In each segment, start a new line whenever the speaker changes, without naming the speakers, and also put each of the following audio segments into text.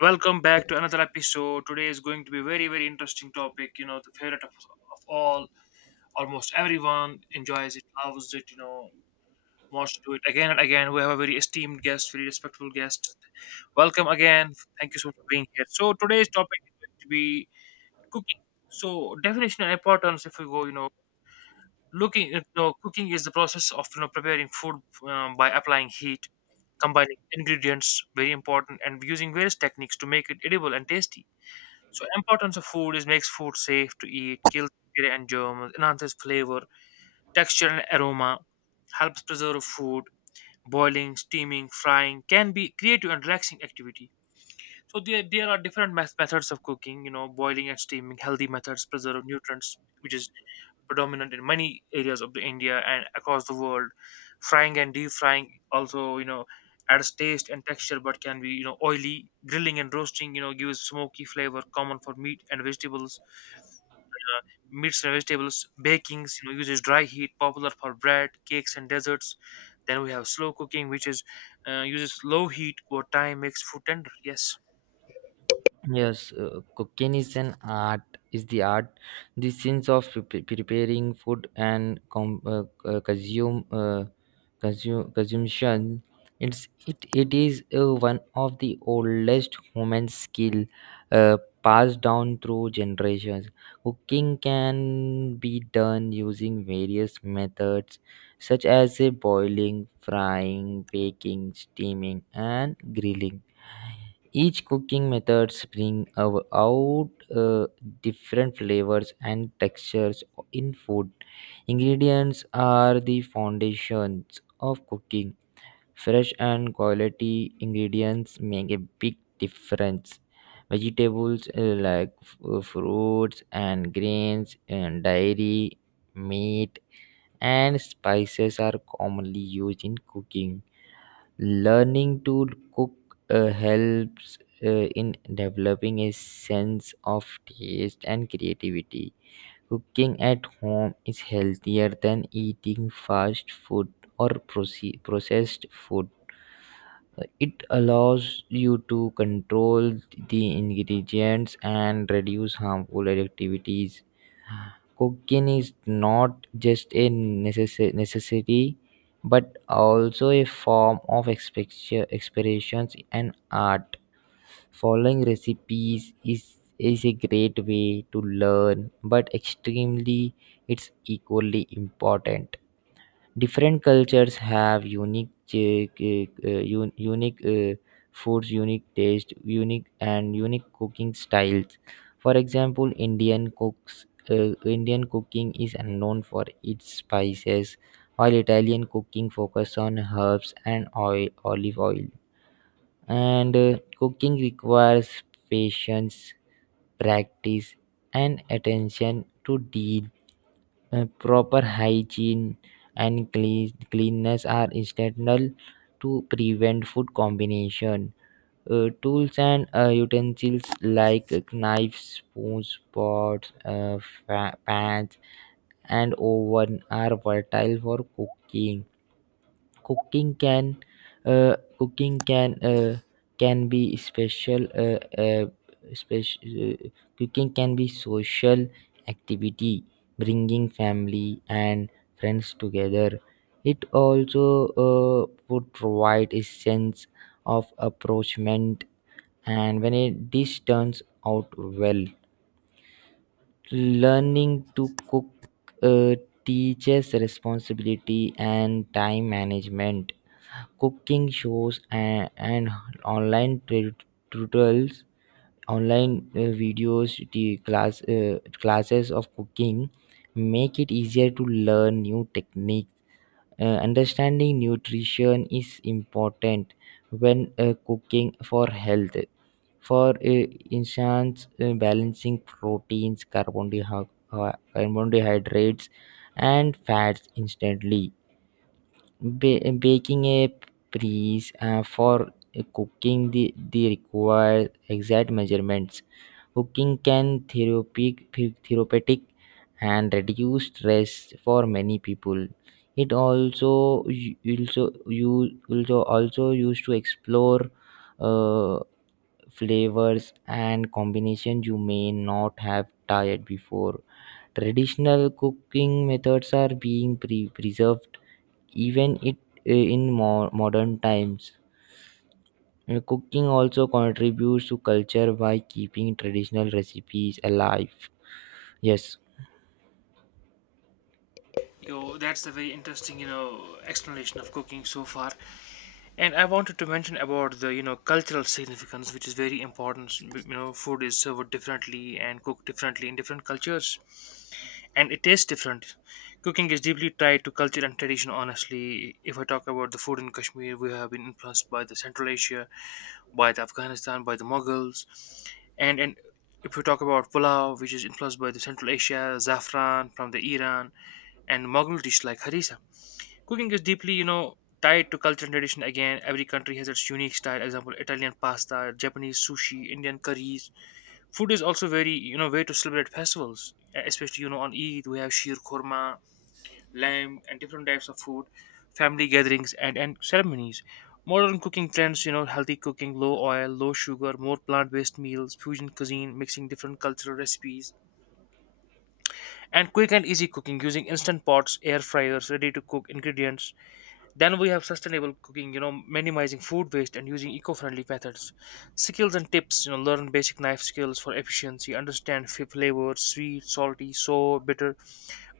Welcome back to another episode. Today is going to be very, very interesting topic. You know, the favorite of all, almost everyone enjoys it, loves it. Wants to do it again and again. We have a very esteemed guest, very respectful guest. Welcome again. Thank you so much for being here. So today's topic is going to be cooking. So definition and importance. If we go, looking, cooking is the process of preparing food by applying heat, combining ingredients, very important, and using various techniques to make it edible and tasty. So importance of food is makes food safe to eat, kills bacteria and germs, enhances flavor, texture and aroma, helps preserve food. Boiling, steaming, frying can be creative and relaxing activity. So there are different methods of cooking. You know, boiling and steaming, healthy methods preserve nutrients, which is predominant in many areas of the India and across the world. Frying and deep frying also, you know, adds taste and texture, but can be, you know, oily. Grilling and roasting, you know, gives smoky flavor, common for meat and vegetables meats and vegetables, bakings, you know, uses dry heat, popular for bread, cakes, and desserts. Then we have slow cooking, which is uses low heat over time, makes food tender. Yes.
Yes, cooking is an art. Is the art the sense of preparing food and consume consumption. It's it it is one of the oldest human skill, uh, passed down through generations. Cooking can be done using various methods such as boiling, frying, baking, steaming, and grilling. Each cooking methods bring out uh, different flavors and textures in food. Ingredients are the foundations of cooking. Fresh and quality ingredients make a big difference. Vegetables, like fruits and grains and dairy, meat and spices are commonly used in cooking. Learning to cook helps in developing a sense of taste and creativity. Cooking at home is healthier than eating fast food or processed food. It allows you to control the ingredients and reduce harmful activities. Cooking is not just a necessity but also a form of expressions and art. Following recipes is a great way to learn, but extremely it's equally important. Different cultures have unique unique, foods, unique taste, unique and unique cooking styles. For example, Indian cooking is known for its spices, while Italian cooking focus on herbs and oil olive oil. And cooking requires patience, practice and attention to detail. Proper hygiene and clean, cleanness are essential to prevent food combination. Tools and utensils like knives, spoons, pots, pans, and oven are vital for cooking. Cooking can cooking can be special uh, special Cooking can be social activity, bringing family and friends together. It also, uh, would provide a sense of approachment. And when a dish turns out well, learning to cook uh, teaches responsibility and time management. Cooking shows and online tutorials, online videos, the classes of cooking make it easier to learn new techniques. Understanding nutrition is important when cooking for health. For instance, balancing proteins, carbohydrates and fats instantly. Baking a piece, for cooking, the required exact measurements. Cooking can therapeutic and reduce stress for many people. It also u- also you also also used to explore, uh, flavors and combinations you may not have tried before. Traditional cooking methods are being preserved, even it, in more modern times. Cooking also contributes to culture by keeping traditional recipes alive. Yes,
Yo, that's a very interesting, you know, explanation of cooking so far. And I wanted to mention about the, you know, cultural significance, which is very important. You know, food is served differently and cooked differently in different cultures, and it tastes different. Cooking is deeply tied to culture and tradition, honestly. If I talk about the food in Kashmir, we have been influenced by the Central Asia, by the Afghanistan, by the Mughals. And if we talk about pulao, which is influenced by the Central Asia, zafran from the Iran, and Mughal dish like harissa. Cooking is deeply, you know, tied to culture and tradition again. Every country has its unique style. Example, Italian pasta, Japanese sushi, Indian curries. Food is also very, you know, way to celebrate festivals, especially you know on Eid we have sheer korma, lamb, and different types of food, family gatherings and ceremonies. Modern cooking trends, you know, healthy cooking, low oil, low sugar, more plant-based meals, fusion cuisine, mixing different cultural recipes, and quick and easy cooking using instant pots, air fryers, ready-to-cook ingredients. Then we have sustainable cooking, you know, minimizing food waste and using eco-friendly methods. Skills and tips, you know, learn basic knife skills for efficiency, understand flavors, sweet, salty, sour, bitter,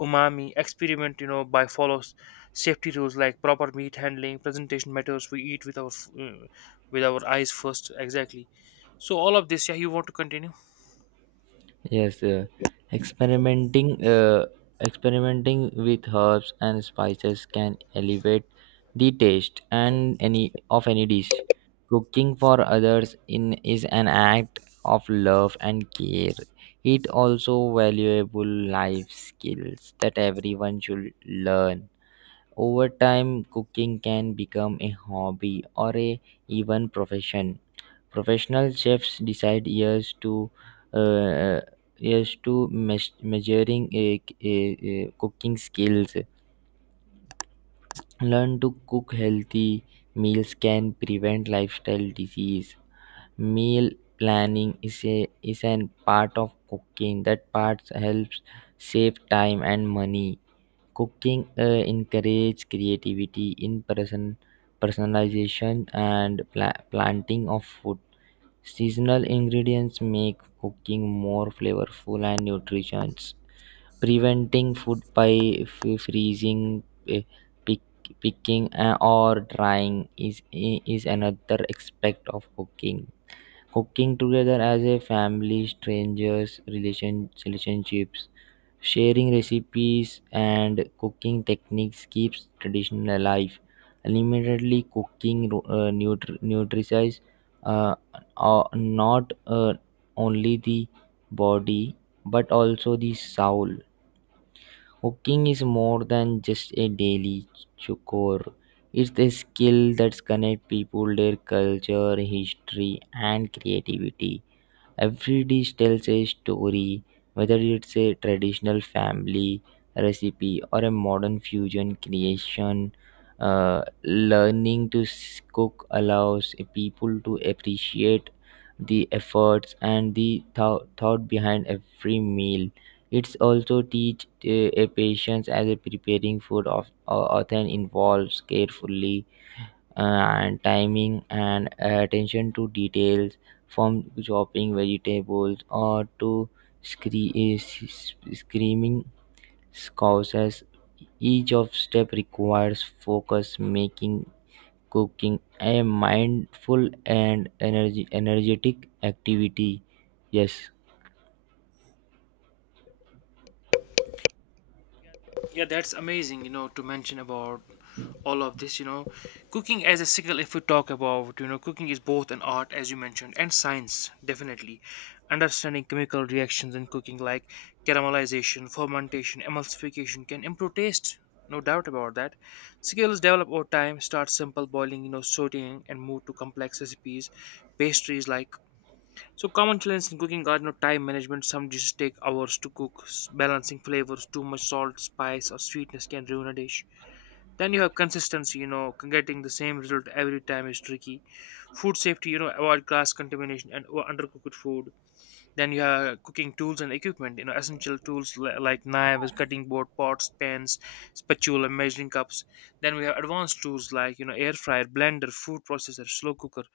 umami, experiment, you know, by follows safety rules like proper meat handling, presentation matters, we eat with our with our eyes first, exactly. So all of this, yeah, you want to continue?
yes. Experimenting, uh, Experimenting with herbs and spices can elevate the taste and any of any dish. Cooking for others in is an act of love and care. It also valuable life skills that everyone should learn. Over time, cooking can become a hobby or a even profession. Professional chefs decide years to, uh, years to measuring a cooking skills. Learn to cook healthy meals can prevent lifestyle disease. Meal planning is an part of cooking that part helps save time and money. Cooking encourage creativity in personalization and planting of food. Seasonal ingredients make cooking more flavorful and nutritious. Preventing food by freezing, eh, pick, picking, or drying is another aspect of cooking. Cooking together as a family, strangers, relationships. Sharing recipes and cooking techniques keeps tradition alive. Limitedly cooking, nutritious, uh, not, only the body but also the soul. Cooking is more than just a daily chore. It's a skill that connects people, their culture, history, and creativity. Every dish tells a story, whether it's a traditional family recipe or a modern fusion creation. Learning to cook allows people to appreciate the efforts and the thought behind every meal. It's also teach a patience as a preparing food of, often involves carefully, and timing and attention to details, from chopping vegetables or to screaming causes. Each of step requires focus, making cooking a mindful and energy energetic activity. Yes,
Yeah, that's amazing, you know, to mention about all of this, you know. Cooking as a skill, if we talk about, you know, cooking is both an art, as you mentioned, and science, definitely. Understanding chemical reactions in cooking, like caramelization, fermentation, emulsification, can improve taste. No doubt about that. Skills develop over time, start simple boiling, you know, sauteing, and move to complex recipes. Pastries like, so common challenges in cooking are no time management. Some dishes take hours to cook. Balancing flavors, too much salt, spice, or sweetness can ruin a dish. Then you have consistency. You know, getting the same result every time is tricky. Food safety. You know, avoid glass contamination and undercooked food. Then you have cooking tools and equipment, you know, essential tools like knives, cutting board, pots, pans, spatula, measuring cups. Then we have advanced tools like, you know, air fryer, blender, food processor, slow cooker,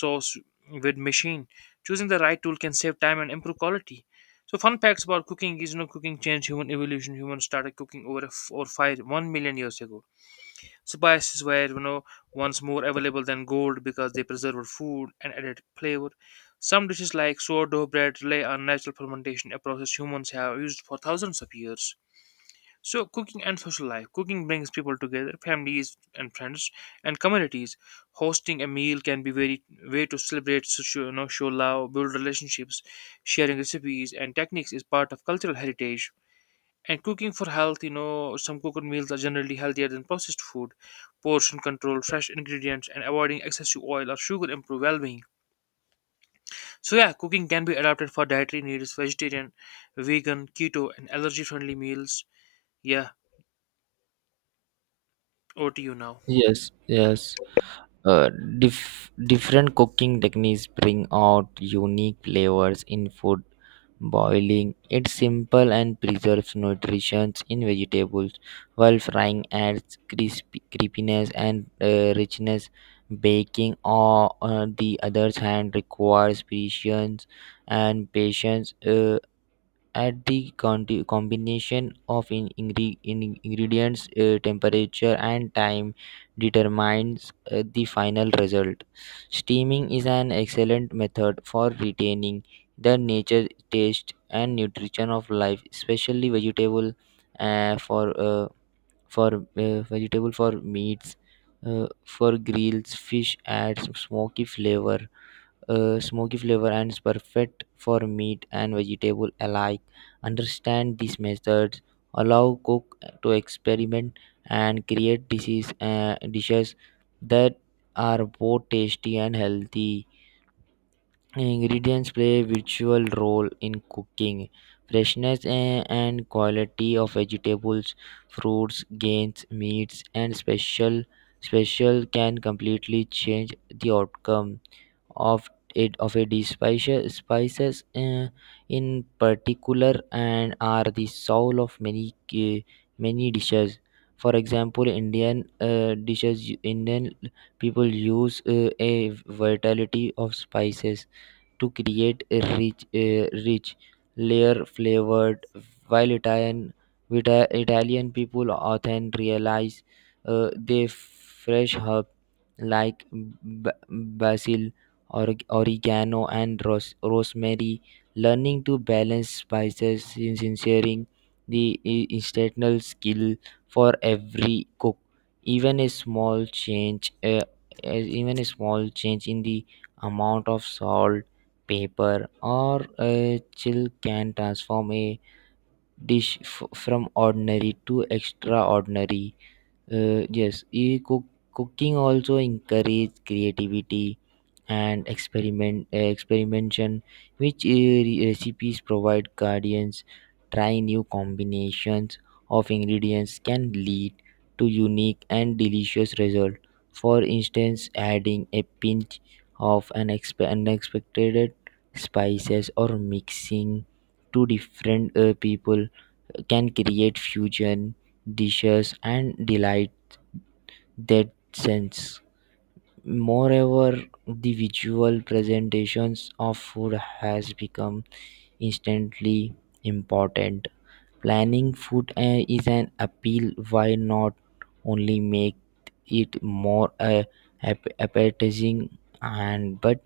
sauce with machine. Choosing the right tool can save time and improve quality. So fun facts about cooking is, you know, cooking changed human evolution. Humans started cooking over five one million years ago. Spices were, you know, once more available than gold because they preserved food and added flavor. Some dishes like sourdough bread rely on natural fermentation, a process humans have used for thousands of years. So, cooking and social life. Cooking brings people together, families and friends, and communities. Hosting a meal can be very way to celebrate, so show, you know, show love, build relationships. Sharing recipes and techniques is part of cultural heritage. And cooking for health, you know, some cooked meals are generally healthier than processed food. Portion control, fresh ingredients, and avoiding excess to oil or sugar improve well being. So, yeah, cooking can be adapted for dietary needs, vegetarian, vegan, keto, and allergy friendly meals. Yeah, over to you now.
yes, yes. Uh, Different cooking techniques bring out unique flavors in food. Boiling it's simple and preserves nutrition in vegetables, while frying adds crispy, creepiness and richness. Baking, on the other hand, requires patience and patience. Add the combination of ingredients, temperature and time determines the final result. Steaming is an excellent method for retaining the nature taste and nutrition of life, especially vegetable, uh, for uh, for vegetable, for meats, for grills, fish adds smoky flavor, smoky flavor and is perfect for meat and vegetable alike. Understand these methods, allow cook to experiment and create dishes that are both tasty and healthy. Ingredients play a virtual role in cooking. Freshness, eh, and quality of vegetables, fruits, grains, meats, and special can completely change the outcome of it of a dish. Spices, in particular, and are the soul of many dishes. For example, Indian, dishes, Indian people use, a vitality of spices to create a rich layer flavored. While Italian, with, Italian people often realize, they fresh herb like basil, or oregano, and rosemary. Learning to balance spices, sincering the instructional skill for every cook, even a small change. As even a small change in the amount of salt, paper or a chill can transform a dish from ordinary to extraordinary. uh, yes e- cook- Cooking also encourages creativity and experimentation, which, recipes provide guardians. Trying new combinations of ingredients can lead to unique and delicious result. For instance, adding a pinch of an unexpected spices, or mixing two different, people, can create fusion dishes and delight that sense. Moreover, the visual presentations of food has become instantly important. Planning food, is an appeal. Why not only make it more, appetizing and but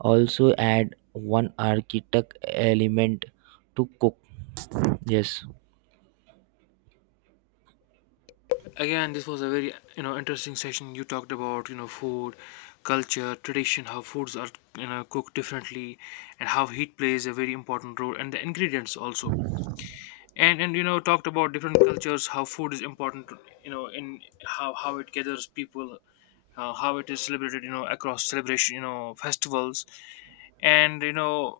also add one architect element to cook. Yes,
Again, this was a very, you know, interesting session. You talked about, you know, food, culture, tradition, how foods are, you know, cooked differently, and how heat plays a very important role, and the ingredients also. And you know talked about different cultures, how food is important, you know, in how it gathers people, how it is celebrated, you know, across celebration, you know, festivals, and you know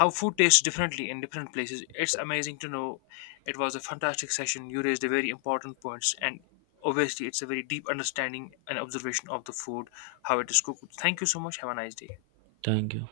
how food tastes differently in different places. It's amazing to know. It was a fantastic session. You raised a very important points, and obviously it's a very deep understanding and observation of the food, how it is cooked. Thank you so much. Have a nice day.
thank you.